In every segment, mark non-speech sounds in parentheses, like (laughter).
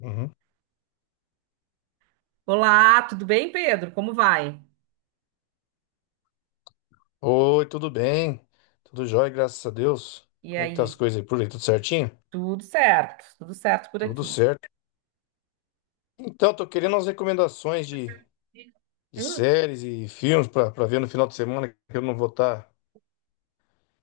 Uhum. Olá, tudo bem, Pedro? Como vai? Oi, tudo bem? Tudo jóia, graças a Deus. E Como é que tá as aí? coisas aí por aí? Tudo certinho? Tudo certo por Tudo aqui. certo. Então, tô querendo umas recomendações de séries e filmes pra ver no final de semana que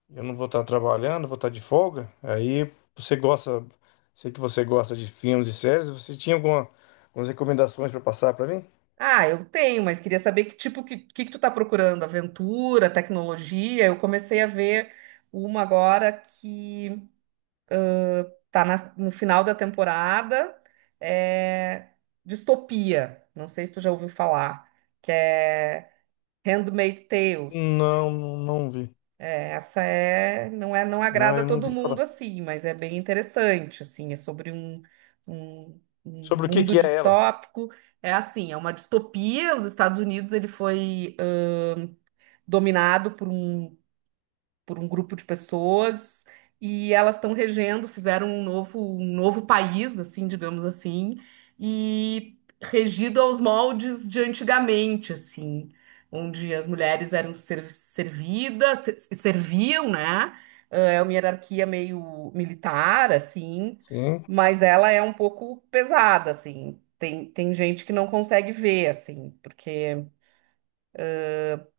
eu não vou estar trabalhando, vou estar de folga. Aí você gosta, sei que você gosta de filmes e séries, algumas recomendações pra passar pra mim? Ah, eu tenho, mas queria saber que tipo que tu tá procurando? Aventura, tecnologia? Eu comecei a ver uma agora que tá no final da temporada, é distopia. Não sei se tu já ouviu falar, que é Handmaid's Tales. Não, não, não vi. É, essa é, não Não, agrada a eu não todo vi falar. mundo, assim, mas é bem interessante, assim, é sobre um, Sobre o que mundo que é ela? distópico. É assim, é uma distopia. Os Estados Unidos ele foi dominado por um grupo de pessoas, e elas estão regendo, fizeram um novo país, assim, digamos assim, e regido aos moldes de antigamente, assim, onde as mulheres eram servidas, serviam, né? É uma hierarquia meio militar, assim, Sim, mas ela é um pouco pesada, assim. Tem gente que não consegue ver, assim, porque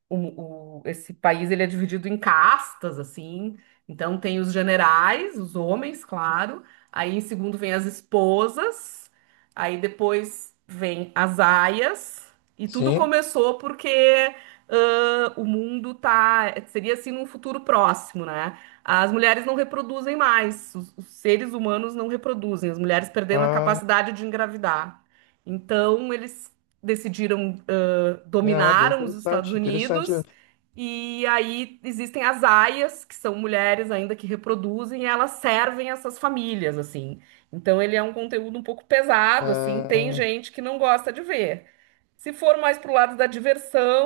esse país ele é dividido em castas, assim. Então tem os generais, os homens, claro. Aí em segundo vem as esposas. Aí depois vem as aias. E tudo sim. começou porque o mundo tá. Seria assim num futuro próximo, né? As mulheres não reproduzem mais. Os seres humanos não reproduzem. As mulheres perderam a Ah, capacidade de engravidar. Então eles decidiram, é, ah, bem dominaram os Estados interessante, interessante. Unidos. E aí existem as aias, que são mulheres ainda que reproduzem, e elas servem essas famílias, assim. Então ele é um conteúdo um pouco pesado, assim, tem Ah, gente que não gosta de ver. Se for mais pro lado da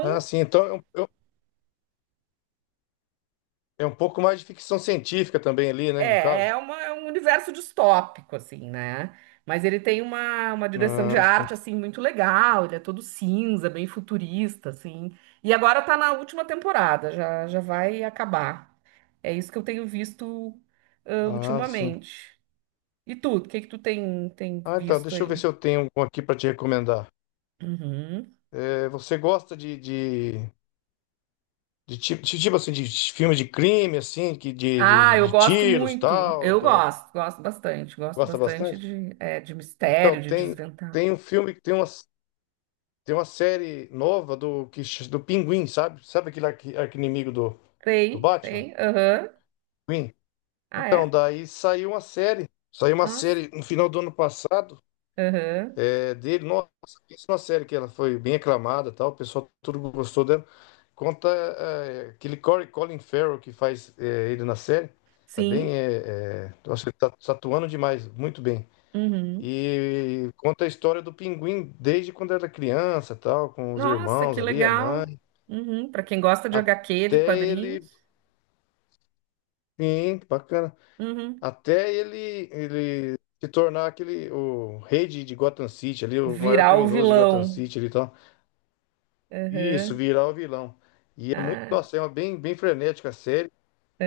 ah, sim. Então é é um é um pouco mais de ficção científica também ali, né? No É, é, caso. uma- é um universo distópico, assim, né? Mas ele tem uma, direção de Ah, sim. arte, assim, muito legal. Ele é todo cinza, bem futurista, assim. E agora tá na última temporada, já, já vai acabar. É isso que eu tenho visto, Ah, sim. ultimamente. E tu, o que que tu tem Ah, então, visto deixa eu ver aí? se eu tenho algum aqui para te recomendar. Uhum. É, você gosta de tipo, de filme de crime, assim, que Ah, eu de gosto tiros muito. tal? Eu De gosto, gosto bastante. Gosto gosta bastante bastante? de Então, mistério, de desventar. tem um filme, que tem uma série nova do, que, do Pinguim, sabe? Sabe aquele arqui-inimigo do, do Tem, Batman? tem, aham. Pinguim? Ah, Então, é? daí saiu uma série. Saiu uma Nossa. série no final do ano passado, Aham. é, dele. Nossa, isso é uma série que ela foi bem aclamada, e tal. O pessoal tudo gostou dela. Conta é, aquele Corey Colin Farrell que faz é, ele na série. Tá bem, Sim. Nossa, tá atuando demais, muito bem. Uhum. E conta a história do Pinguim desde quando era criança, tal, com os Nossa, irmãos que ali, a legal. mãe, Uhum. Para quem gosta de HQ, de até quadrinhos. ele. Sim, bacana. Uhum. Até ele, ele se tornar aquele, o rei de Gotham City ali, o maior Virar o criminoso de Gotham vilão. City ali e tal. Isso, Aham. virar o vilão. E é muito, Ah, nossa, é uma bem, bem frenética a série,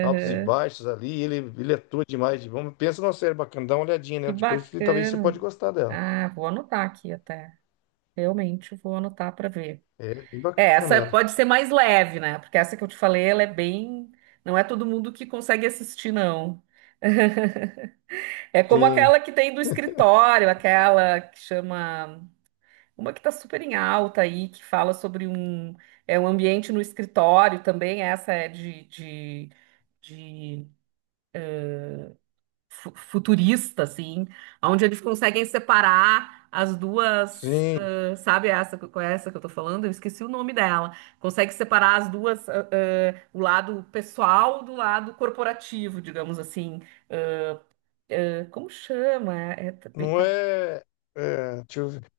altos e baixos ali, ele atua demais. De bom. Pensa numa série bacana, dá uma olhadinha Que nela depois, e talvez você bacana. pode gostar dela. Ah, vou anotar aqui até. Realmente vou anotar para ver. É bem É, bacana essa ela. pode ser mais leve, né? Porque essa que eu te falei, ela é bem. Não é todo mundo que consegue assistir, não. (laughs) É como Sim, aquela que tem do escritório, aquela que chama. Uma que está super em alta aí, que fala sobre um, é um ambiente no escritório também, essa é de futurista, assim, onde eles conseguem separar as duas, sim. Sabe essa, qual é essa que eu tô falando? Eu esqueci o nome dela. Consegue separar as duas, o lado pessoal do lado corporativo, digamos assim. Como chama? Não é, é, deixa eu ver.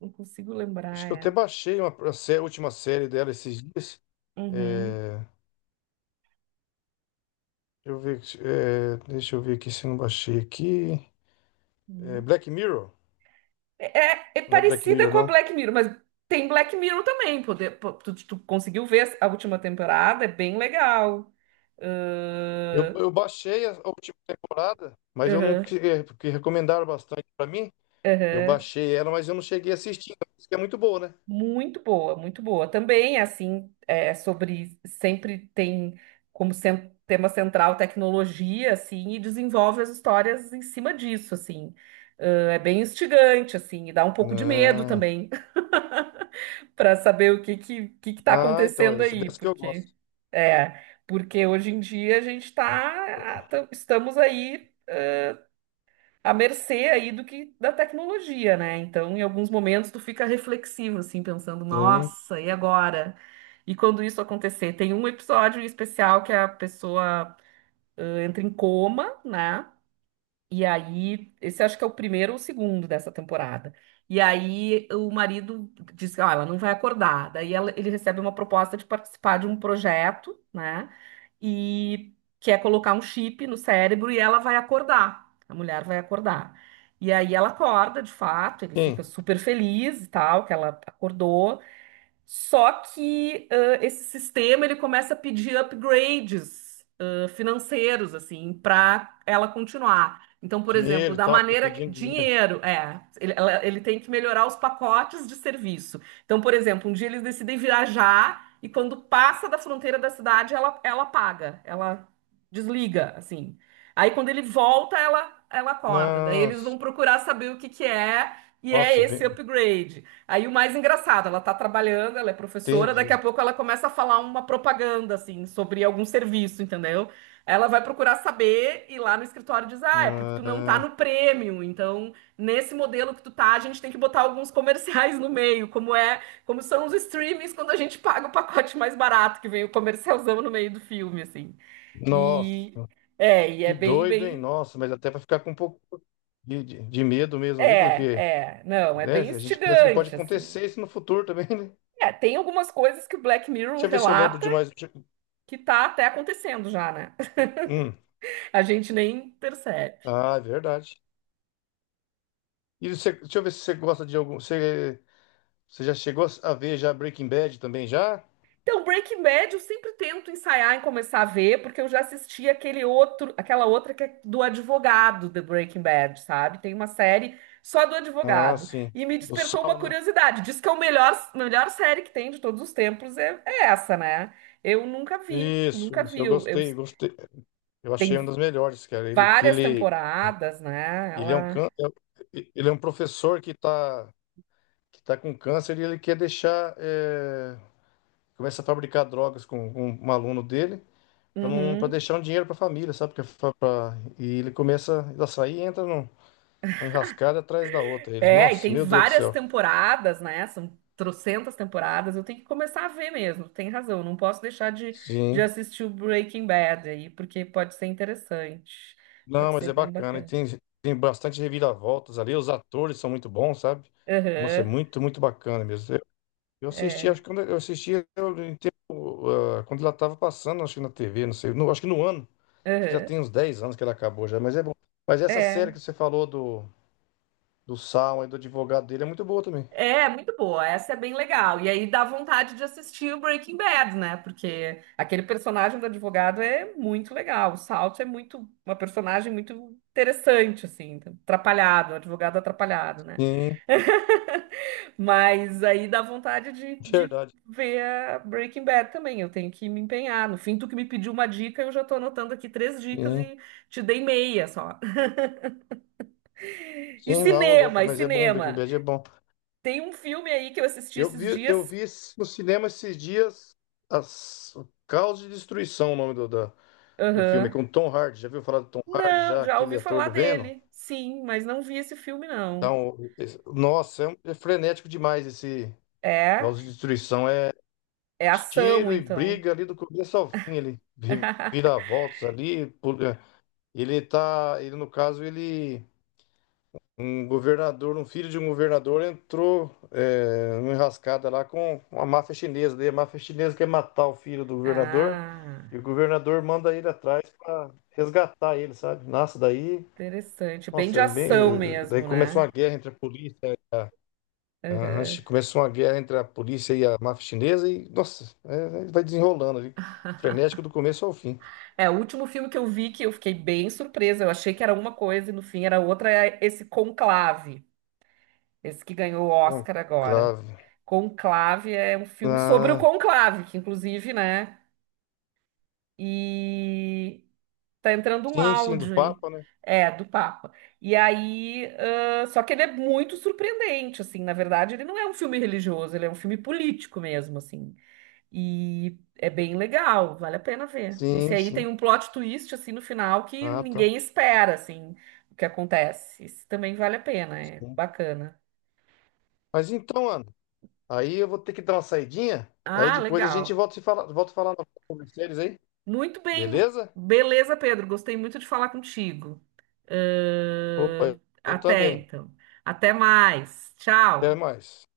Não consigo Acho lembrar, que eu até é. baixei a última série dela esses dias. Uhum, É, deixa eu ver, é, deixa eu ver aqui se eu não baixei aqui. É, uhum. Black Mirror? É, Não é Black parecida Mirror, com a não. Black Mirror, mas tem Black Mirror também. Tu conseguiu ver a última temporada? É bem legal. Ahn, Eu baixei a última temporada, mas eu não. aham, É, porque recomendaram bastante pra mim. Eu aham. baixei ela, mas eu não cheguei a assistir. Isso que é muito boa, né? Muito boa, muito boa. Também, assim, é sobre. Sempre tem como tema central tecnologia, assim, e desenvolve as histórias em cima disso, assim. É bem instigante, assim, e dá um pouco de medo Ah, também. Para saber o que que, tá ah, então, é acontecendo essa aí, dessa que eu porque gosto. é, porque hoje em dia a gente tá, estamos aí à mercê aí do que da tecnologia, né? Então, em alguns momentos tu fica reflexivo assim, pensando, Sim, nossa, e agora? E quando isso acontecer, tem um episódio especial que a pessoa entra em coma, né? E aí, esse acho que é o primeiro ou o segundo dessa temporada. E aí, o marido diz que, ah, ela não vai acordar. Daí, ele recebe uma proposta de participar de um projeto, né? E quer colocar um chip no cérebro e ela vai acordar. A mulher vai acordar. E aí, ela acorda, de fato, ele fica sim. super feliz e tal, que ela acordou. Só que esse sistema ele começa a pedir upgrades financeiros assim para ela continuar. Então, por exemplo, Dinheiro e da tal, fica maneira que, pedindo dinheiro. dinheiro, ele tem que melhorar os pacotes de serviço. Então, por exemplo, um dia eles decidem viajar e quando passa da fronteira da cidade, ela paga, ela desliga, assim. Aí quando ele volta, ela acorda. Daí eles vão Nossa, procurar saber o que que é nossa, esse bem, upgrade. Aí o mais engraçado, ela tá trabalhando, ela é professora, daqui entendi. a pouco ela começa a falar uma propaganda, assim, sobre algum serviço, entendeu? Ela vai procurar saber e lá no escritório diz, ah, é porque tu não tá Ah, no prêmio, então nesse modelo que tu tá, a gente tem que botar alguns comerciais no meio, como são os streamings quando a gente paga o pacote mais barato, que vem o comercialzão no meio do filme, assim. E nossa. e é Que bem, doido, hein? bem, Nossa, mas até para ficar com um pouco de medo mesmo ali, porque, não, é né, bem a gente pensa que pode instigante, assim. acontecer isso no futuro também, né? É, tem algumas coisas que o Black Mirror Deixa eu ver se eu lembro relata de mais. que tá até acontecendo já, né? Hum. (laughs) A gente nem percebe. Ah, é verdade. E você, deixa eu ver se você gosta de algum. Você, você já chegou a ver já Breaking Bad também já? Então, Breaking Bad eu sempre tento ensaiar em começar a ver, porque eu já assisti aquele outro, aquela outra que é do advogado de Breaking Bad, sabe? Tem uma série só do Ah, advogado. sim. E me O despertou uma Sal, né? curiosidade. Diz que é o melhor, melhor série que tem de todos os tempos é essa, né? Eu nunca vi, Isso, nunca isso, vi. eu Eu, eu- gostei, gostei. Eu tem achei uma das melhores, cara. Ele, que várias ele, temporadas, né? ele é um can... Ela. ele é um professor que tá com câncer e ele quer deixar. Eh, começa a fabricar drogas com um aluno dele para não para Uhum. deixar um dinheiro para a família, sabe? Porque e ele começa a sair e entra num, numa enrascada atrás da outra. Eles, É, e nossa, tem meu Deus do várias céu. temporadas, né? São trocentas temporadas. Eu tenho que começar a ver mesmo. Tem razão. Não posso deixar de, Sim. assistir o Breaking Bad aí, porque pode ser interessante. Não, Pode mas ser é bem bacana. E bacana. tem, tem bastante reviravoltas ali. Os atores são muito bons, sabe? Nossa, é Aham, muito, muito bacana mesmo. Eu assisti, acho é. que quando eu assisti eu, em tempo, ah, quando ela estava passando, acho que na TV, não sei, no, acho que no ano. Acho que já Aham, tem uns 10 anos que ela acabou já, mas é bom. Mas essa série é. que você falou do Salma e do advogado dele é muito boa também. É muito boa. Essa é bem legal. E aí dá vontade de assistir o Breaking Bad, né? Porque aquele personagem do advogado é muito legal. O Salt é uma personagem muito interessante, assim, atrapalhado, um advogado atrapalhado, né? Sim, (laughs) Mas aí dá vontade de verdade. ver a Breaking Bad também. Eu tenho que me empenhar. No fim, tu que me pediu uma dica, eu já tô anotando aqui três dicas Sim, e te dei meia só. (laughs) E sim, não, ô louco, cinema, e mas é bom, Breaking cinema. Bad é bom. Tem um filme aí que eu assisti esses Eu dias. vi no cinema esses dias as o Caos de Destruição, o nome do filme, Aham. com Tom Hardy. Já viu falar do Tom Hardy, Não, já já aquele ouvi ator falar do Venom? dele. Sim, mas não vi esse filme, não. Então, nossa, é, é frenético demais esse É? Caos de Destruição. É É ação, tiro e então. briga ali do começo ao fim, ele vira (laughs) voltas ali. Ele no caso, ele um governador, um filho de um governador entrou é, numa enrascada lá com a máfia chinesa. Daí a máfia chinesa quer matar o filho do governador Ah, e o governador manda ele atrás para resgatar ele, sabe? Nossa, daí, interessante. Bem nossa, de eu bem, ação daí mesmo, começou uma né? guerra entre a polícia e a, Aham. começou uma guerra entre a polícia e a máfia chinesa e, nossa, é, vai desenrolando ali. Frenético (laughs) do começo ao fim. É, o último filme que eu vi que eu fiquei bem surpresa. Eu achei que era uma coisa e no fim era outra. É esse Conclave, esse que ganhou o Oscar agora. Conclave. Conclave é um filme sobre o Ah, conclave, que inclusive, né? E tá entrando um sim, sim, do áudio aí. Papa, né? É, do Papa. E aí, só que ele é muito surpreendente, assim. Na verdade, ele não é um filme religioso, ele é um filme político mesmo, assim. E é bem legal, vale a pena ver. Esse Sim, aí tem sim. um plot twist assim no final que Ah, tá. ninguém espera assim o que acontece. Esse também vale a pena, é bacana. Mas então, Ana, aí eu vou ter que dar uma saidinha. Aí Ah, depois a gente legal. volta a se falar, volta a falar sobre séries aí. Muito bem. Beleza? Beleza, Pedro, gostei muito de falar contigo. Opa, Ahn, eu Até também. então. Até mais. Até Tchau. mais.